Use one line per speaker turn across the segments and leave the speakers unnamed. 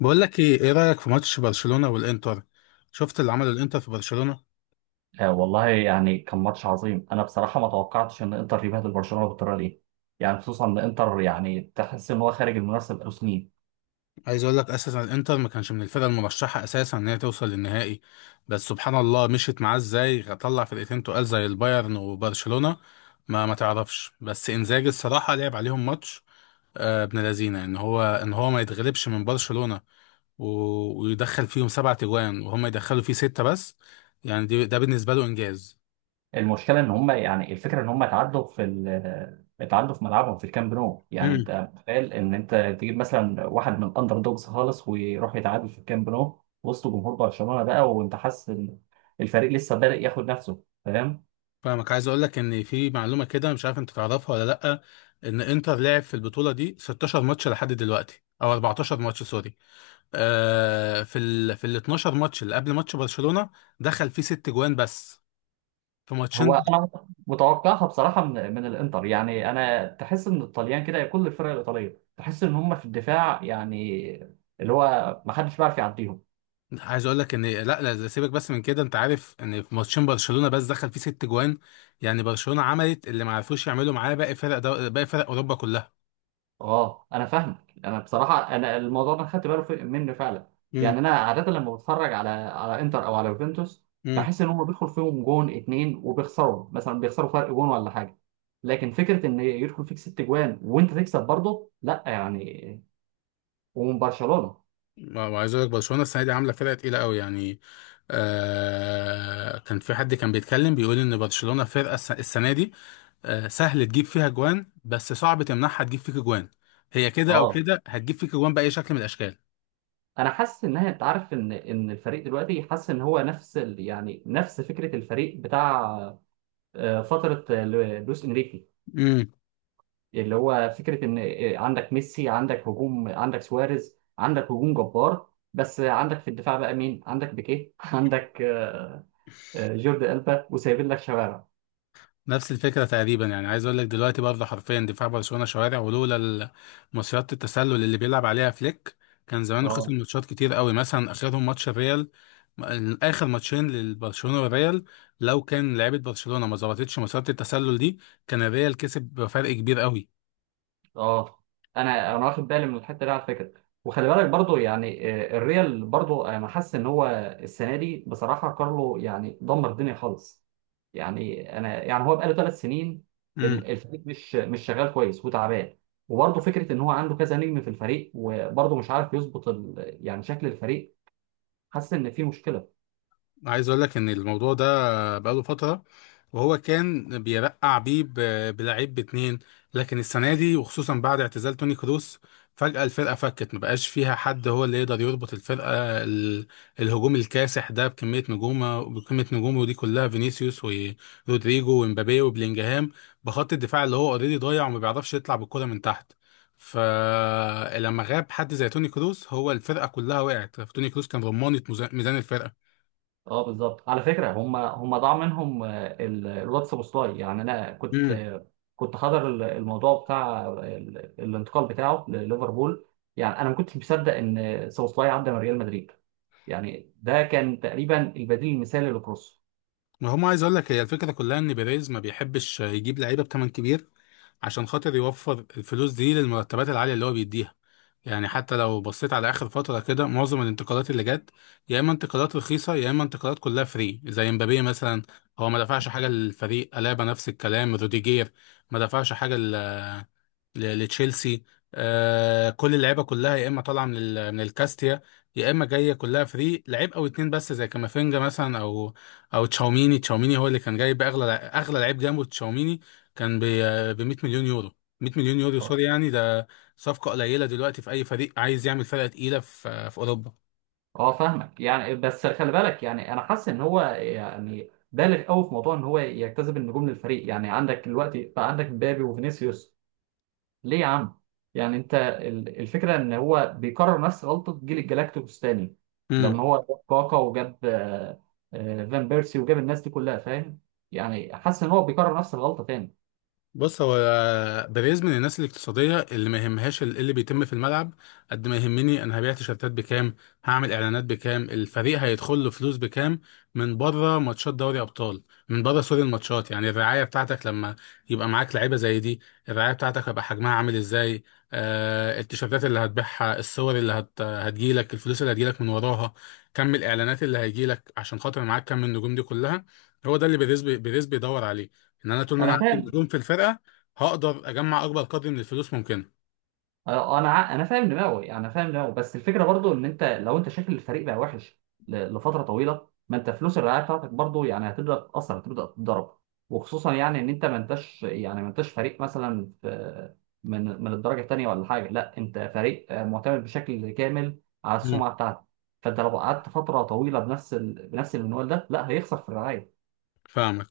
بقول لك ايه رايك في ماتش برشلونه والانتر؟ شفت اللي عمله الانتر في برشلونه؟
آه، والله يعني كان ماتش عظيم. انا بصراحه ما توقعتش ان انتر يبهدل برشلونه بالطريقه دي. يعني خصوصا ان انتر، يعني تحس ان هو خارج المنافسه بقاله سنين.
عايز اقول لك اساسا الانتر ما كانش من الفرق المرشحه اساسا ان هي توصل للنهائي. بس سبحان الله، مشيت معاه ازاي طلع فرقتين تقال زي البايرن وبرشلونه. ما تعرفش، بس انزاجي الصراحه لعب عليهم ماتش. ابن لذينه ان هو ما يتغلبش من برشلونه ويدخل فيهم سبعة تجوان وهم يدخلوا فيه ستة بس. يعني ده بالنسبه له انجاز.
المشكله ان هم، يعني الفكره ان هم اتعدوا في ال- آه، اتعدوا في ملعبهم في الكامب نو. يعني انت متخيل ان انت تجيب مثلا واحد من الاندر دوجز خالص ويروح يتعادل في الكامب نو وسط جمهور برشلونه بقى، وانت حاسس ان الفريق لسه بادئ ياخد نفسه، فاهم؟
فاهمك، عايز اقول لك ان في معلومه كده مش عارف انت تعرفها ولا لا. ان انتر لعب في البطوله دي 16 ماتش لحد دلوقتي، او 14 ماتش سوري. في ال 12 ماتش اللي قبل ماتش برشلونه دخل فيه ست جوان بس، في
هو
ماتشين.
انا متوقعها بصراحه من الانتر. يعني انا تحس ان الطليان كده، كل الفرق الايطاليه تحس ان هم في الدفاع يعني، اللي هو ما حدش بيعرف يعديهم.
عايز اقول لك ان لا لا لا، سيبك بس من كده، انت عارف ان في ماتشين برشلونه بس دخل فيه ست جوان. يعني برشلونه عملت اللي ما عرفوش يعملوا معاه باقي فرق اوروبا كلها.
اه، انا فاهمك. انا بصراحه انا الموضوع ده خدت بالي منه فعلا. يعني انا عاده لما بتفرج على انتر او على يوفنتوس
امم.
بحس ان هم بيدخل فيهم جون اتنين وبيخسروا، مثلا بيخسروا فرق جون ولا حاجه. لكن فكره ان يدخل فيك ست جوان وانت تكسب برضه، لا يعني، ومن برشلونه.
ما عايز اقول لك برشلونه السنه دي عامله فرقه تقيله قوي يعني. كان في حد كان بيتكلم بيقول ان برشلونه فرقه السنه دي سهل تجيب فيها جوان بس صعب تمنعها تجيب فيك جوان. هي كده او
اه،
كده هتجيب فيك جوان باي شكل من الاشكال.
انا حاسس انها، انت عارف ان ان الفريق دلوقتي حاسس ان هو نفس ال... يعني نفس فكره الفريق بتاع فتره لويس انريكي. اللي هو فكره ان عندك ميسي، عندك هجوم، عندك سواريز، عندك هجوم جبار. بس عندك في الدفاع بقى مين؟ عندك بيكيه عندك جوردي ألبا، وسايبين لك شوارع.
نفس الفكرة تقريبا، يعني عايز اقول لك دلوقتي برضه حرفيا دفاع برشلونة شوارع، ولولا مصيدة التسلل اللي بيلعب عليها فليك، كان زمانه خسر
اه،
ماتشات كتير قوي، مثلا اخرهم ماتش الريال. اخر ماتشين للبرشلونة والريال، لو كان لعيبة برشلونة ما ظبطتش مصيدة التسلل دي، كان الريال كسب بفرق كبير قوي.
اه، انا واخد بالي من الحته دي على فكره. وخلي بالك برضو، يعني الريال برضو انا حاسس ان هو السنه دي بصراحه، كارلو يعني دمر الدنيا خالص. يعني انا، يعني هو بقاله 3 سنين الفريق مش شغال كويس وتعبان. وبرضه فكره ان هو عنده كذا نجم في الفريق وبرضه مش عارف يظبط يعني شكل الفريق. حاسس ان في مشكله.
عايز اقول لك ان الموضوع ده بقاله فتره، وهو كان بيرقع بيه بلعيب باتنين. لكن السنه دي، وخصوصا بعد اعتزال توني كروس، فجاه الفرقه فكت، ما بقاش فيها حد هو اللي يقدر يربط الفرقه. ال- الهجوم الكاسح ده بكميه نجومه دي كلها، فينيسيوس ورودريجو ومبابي وبلينجهام، بخط الدفاع اللي هو اوريدي ضايع وما بيعرفش يطلع بالكره من تحت. فلما غاب حد زي توني كروس، هو الفرقه كلها وقعت. توني كروس كان رمانه ميزان الفرقه.
اه بالظبط، على فكره. هم ضاع منهم الواتس بوستاي. يعني انا كنت كنت حاضر الموضوع بتاع الانتقال بتاعه لليفربول. يعني انا ما كنتش مصدق ان سوبوسلاي عدى من ريال مدريد، يعني ده كان تقريبا البديل المثالي لكروس.
ما هم، عايز اقول لك هي الفكره كلها ان بيريز ما بيحبش يجيب لعيبه بثمن كبير عشان خاطر يوفر الفلوس دي للمرتبات العاليه اللي هو بيديها. يعني حتى لو بصيت على اخر فتره كده، معظم الانتقالات اللي جت، يا اما انتقالات رخيصه يا اما انتقالات كلها فري، زي مبابي مثلا هو ما دفعش حاجه للفريق، الابا نفس الكلام، روديجير ما دفعش حاجه لتشيلسي. كل اللعيبه كلها يا اما طالعه من الكاستيا، يا اما جايه كلها فري، لعيب او اتنين بس زي كامافينجا مثلا، او تشاوميني. تشاوميني هو اللي كان جايب اغلى اغلى لعيب جنبه. تشاوميني كان ب 100 مليون يورو. 100 مليون يورو سوري، يعني ده صفقه قليله دلوقتي في اي فريق عايز يعمل فرقه تقيله في اوروبا.
اه فاهمك. يعني بس خلي بالك، يعني انا حاسس ان هو يعني بالغ قوي في موضوع ان هو يجتذب النجوم للفريق. يعني عندك دلوقتي بقى، عندك مبابي وفينيسيوس. ليه يا عم؟ يعني انت الفكره ان هو بيكرر نفس غلطه جيل الجلاكتيكوس تاني لما هو جاب كاكا وجاب فان بيرسي وجاب الناس دي كلها، فاهم؟ يعني حاسس ان هو بيكرر نفس الغلطه تاني.
بص، هو بيريز من الناس الاقتصادية اللي ما يهمهاش إيه اللي بيتم في الملعب، قد ما يهمني أنا هبيع تيشيرتات بكام، هعمل إعلانات بكام، الفريق هيدخل له فلوس بكام من بره ماتشات دوري أبطال، من بره سوري الماتشات يعني، الرعاية بتاعتك لما يبقى معاك لعيبة زي دي الرعاية بتاعتك هيبقى حجمها عامل إزاي؟ التيشيرتات اللي هتبيعها، الصور اللي هتجيلك، الفلوس اللي هتجيلك من وراها، كم الإعلانات اللي هيجيلك عشان خاطر معاك كم النجوم دي كلها. هو ده اللي بيريز بيدور عليه، ان انا طول ما انا
انا
عندي
فاهم.
نجوم في الفرقه هقدر اجمع اكبر قدر من الفلوس ممكنه.
اه، انا انا فاهم دماغه. يعني انا فاهم دماغه، بس الفكره برضو ان انت لو انت شايف الفريق بقى وحش لفتره طويله، ما انت فلوس الرعايه بتاعتك برضو يعني هتبدا تتاثر، هتبدا تتضرب. وخصوصا يعني ان انت ما انتش فريق مثلا في من من الدرجه الثانيه ولا حاجه. لا، انت فريق معتمد بشكل كامل على
امم،
السمعه بتاعتك. فانت لو قعدت فتره طويله بنفس المنوال ده، لا، هيخسر في الرعايه.
فاهمك.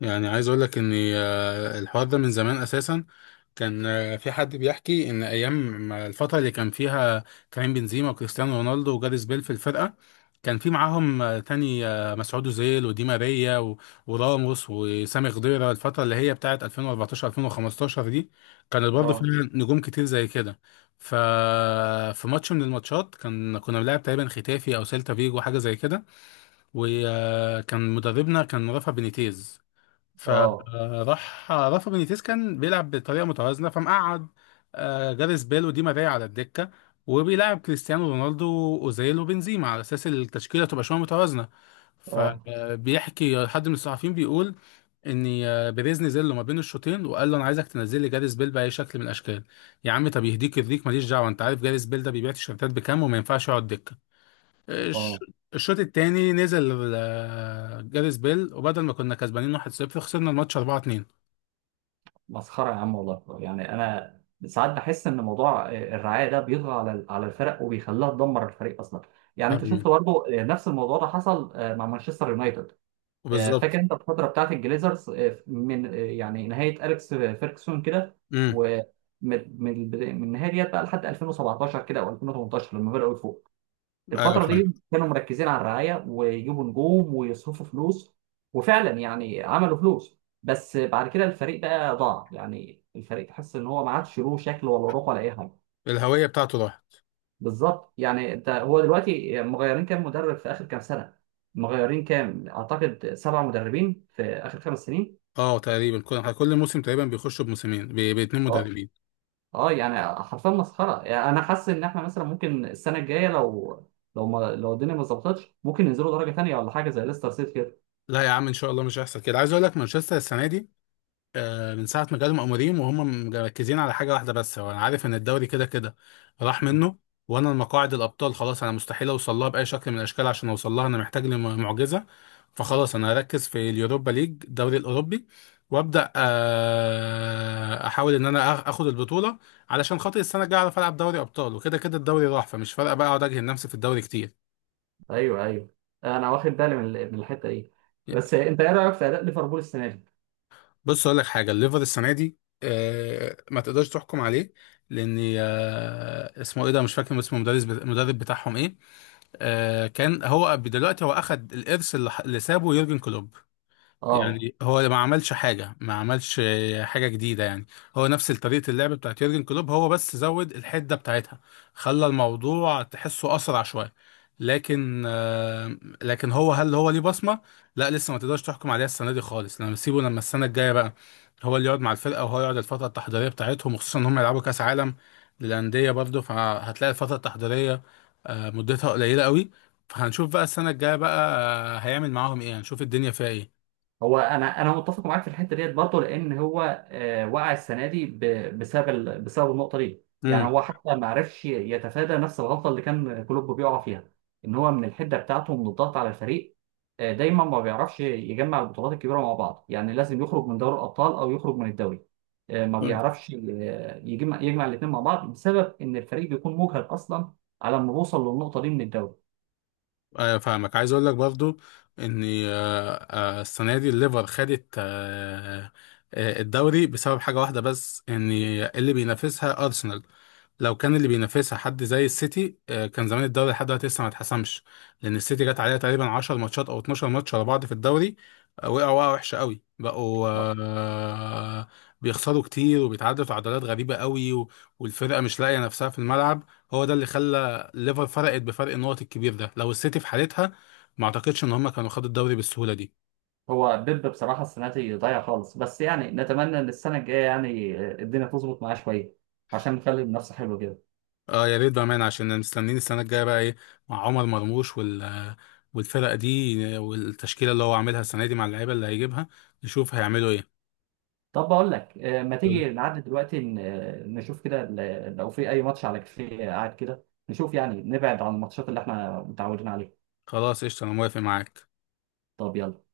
يعني عايز اقول لك ان الحوار ده من زمان اساسا. كان في حد بيحكي ان ايام ما الفتره اللي كان فيها كريم بنزيما وكريستيانو رونالدو وجاريث بيل في الفرقه، كان في معاهم تاني مسعود اوزيل ودي ماريا وراموس وسامي خضيره، الفتره اللي هي بتاعت 2014 2015 دي كانت برضه فيها
اه،
نجوم كتير زي كده. ف في ماتش من الماتشات كنا بنلعب تقريبا ختافي او سيلتا فيجو حاجه زي كده، وكان مدربنا كان رافا بينيتيز.
اه،
فراح رافا بينيتيز كان بيلعب بطريقه متوازنه، فمقعد جاريث بيل ودي ماريا على الدكه وبيلعب كريستيانو رونالدو واوزيل وبنزيما على اساس التشكيله تبقى شويه متوازنه.
اه،
فبيحكي حد من الصحفيين بيقول ان بيريز نزل له ما بين الشوطين وقال له انا عايزك تنزل لي جاريث بيل باي شكل من الاشكال. يا عم طب يهديك يرضيك، ماليش دعوه، انت عارف جاريث بيل ده بيبيع تيشيرتات بكام، وما ينفعش يقعد دكه. الش-
اه،
الشوط التاني نزل جاريث بيل، وبدل ما كنا كسبانين 1-0، خسرنا الماتش 4-2.
مسخرة يا عم والله. يعني أنا ساعات بحس إن موضوع الرعاية ده بيطغى على الفرق وبيخليها تدمر الفريق أصلا. يعني أنت شفت
أمم،
برضه نفس الموضوع ده حصل مع مانشستر يونايتد. فاكر
بالظبط.
أنت الفترة بتاعت الجليزرز، من يعني نهاية أليكس فيركسون كده،
امم،
ومن من من النهاية ديت بقى لحد 2017 كده أو 2018 لما بدأوا يفوقوا.
ايوه
الفترة
فاهم.
دي كانوا مركزين على الرعاية ويجيبوا نجوم ويصرفوا فلوس. وفعلا يعني عملوا فلوس، بس بعد كده الفريق بقى ضاع. يعني الفريق تحس ان هو ما عادش له شكل ولا روح ولا اي حاجة.
الهوية بتاعته راحت.
بالظبط. يعني انت هو دلوقتي مغيرين كام مدرب في اخر كام سنة؟ مغيرين كام، اعتقد سبع مدربين في اخر 5 سنين.
اه، تقريبا كل موسم تقريبا بيخشوا بموسمين باتنين
اه،
مدربين.
اه، يعني حرفيا مسخرة. يعني انا حاسس ان احنا مثلا ممكن السنة الجاية لو، لو ما، لو الدنيا ما ظبطتش ممكن ينزلوا درجة تانية ولا حاجة زي ليستر سيتي
لا يا عم، ان شاء الله مش هيحصل كده. عايز اقول لك مانشستر السنة دي من ساعة ما جالهم أموريم وهم مركزين على حاجة واحدة بس، هو أنا عارف إن الدوري كده كده راح
كده.
منه، وأنا المقاعد الأبطال خلاص أنا مستحيل أوصل لها بأي شكل من الأشكال، عشان أوصل لها أنا محتاج لي معجزة، فخلاص أنا هركز في اليوروبا ليج الدوري الأوروبي، وأبدأ أحاول إن أنا آخد البطولة، علشان خاطر السنة الجاية أعرف ألعب دوري أبطال، وكده كده الدوري راح فمش فارقة بقى أقعد أجهد نفسي في الدوري كتير.
ايوه، ايوه، انا واخد بالي من الحته دي. بس انت ايه رايك في اداء ليفربول السنه دي؟
بص اقول لك حاجه، الليفر السنه دي ما تقدرش تحكم عليه، لان اسمه ايه ده مش فاكر اسمه، المدرب بتاعهم ايه. كان هو دلوقتي هو اخد الارث اللي سابه يورجن كلوب.
اه،
يعني هو ما عملش حاجة جديدة يعني، هو نفس طريقة اللعب بتاعت يورجن كلوب، هو بس زود الحدة بتاعتها، خلى الموضوع تحسه أسرع شوية. لكن هل هو ليه بصمة؟ لا لسه ما تقدرش تحكم عليها السنة دي خالص، لما السنة الجاية بقى هو اللي يقعد مع الفرقة وهو يقعد الفترة التحضيرية بتاعتهم، وخصوصا إن هم يلعبوا كأس عالم للأندية برضه، فهتلاقي الفترة التحضيرية مدتها قليلة قوي. فهنشوف بقى السنة الجاية بقى هيعمل معاهم إيه، هنشوف الدنيا فيها إيه.
هو انا متفق معاك في الحته ديت برضه. لان هو وقع السنه دي بسبب النقطه دي. يعني هو حتى ما عرفش يتفادى نفس الغلطه اللي كان كلوب بيقع فيها، ان هو من الحده بتاعته، من الضغط على الفريق. دايما ما بيعرفش يجمع البطولات الكبيره مع بعض. يعني لازم يخرج من دوري الابطال او يخرج من الدوري. ما
قول.
بيعرفش يجمع الاثنين مع بعض بسبب ان الفريق بيكون مجهد اصلا على ما بوصل للنقطه دي من الدوري.
ايوه فاهمك، عايز اقول لك برضو ان السنه دي الليفر خدت الدوري بسبب حاجه واحده بس، ان اللي بينافسها ارسنال. لو كان اللي بينافسها حد زي السيتي كان زمان الدوري لحد دلوقتي لسه ما اتحسمش. لان السيتي جت عليها تقريبا 10 ماتشات او 12 ماتش ورا بعض في الدوري، وقعوا وقعه وحشه قوي، بقوا بيخسروا كتير وبيتعادلوا تعادلات غريبه قوي والفرقه مش لاقيه نفسها في الملعب. هو ده اللي خلى ليفر فرقت بفرق النقط الكبير ده، لو السيتي في حالتها ما اعتقدش ان هم كانوا خدوا الدوري بالسهوله دي.
هو بيب بصراحة السنة دي ضايع خالص، بس يعني نتمنى إن السنة الجاية يعني الدنيا تظبط معاه شوية عشان نخلي المنافسة حلوة كده.
اه يا ريت بامانه، عشان مستنيين السنه الجايه بقى ايه مع عمر مرموش والفرقه دي والتشكيله اللي هو عاملها السنه دي، مع اللعيبه اللي هيجيبها نشوف هيعملوا ايه.
طب بقول لك، ما تيجي نعدي دلوقتي نشوف كده لو في أي ماتش على كافيه قاعد كده نشوف. يعني نبعد عن الماتشات اللي إحنا متعودين عليها.
خلاص قشطه انا موافق معاك.
طب يلا.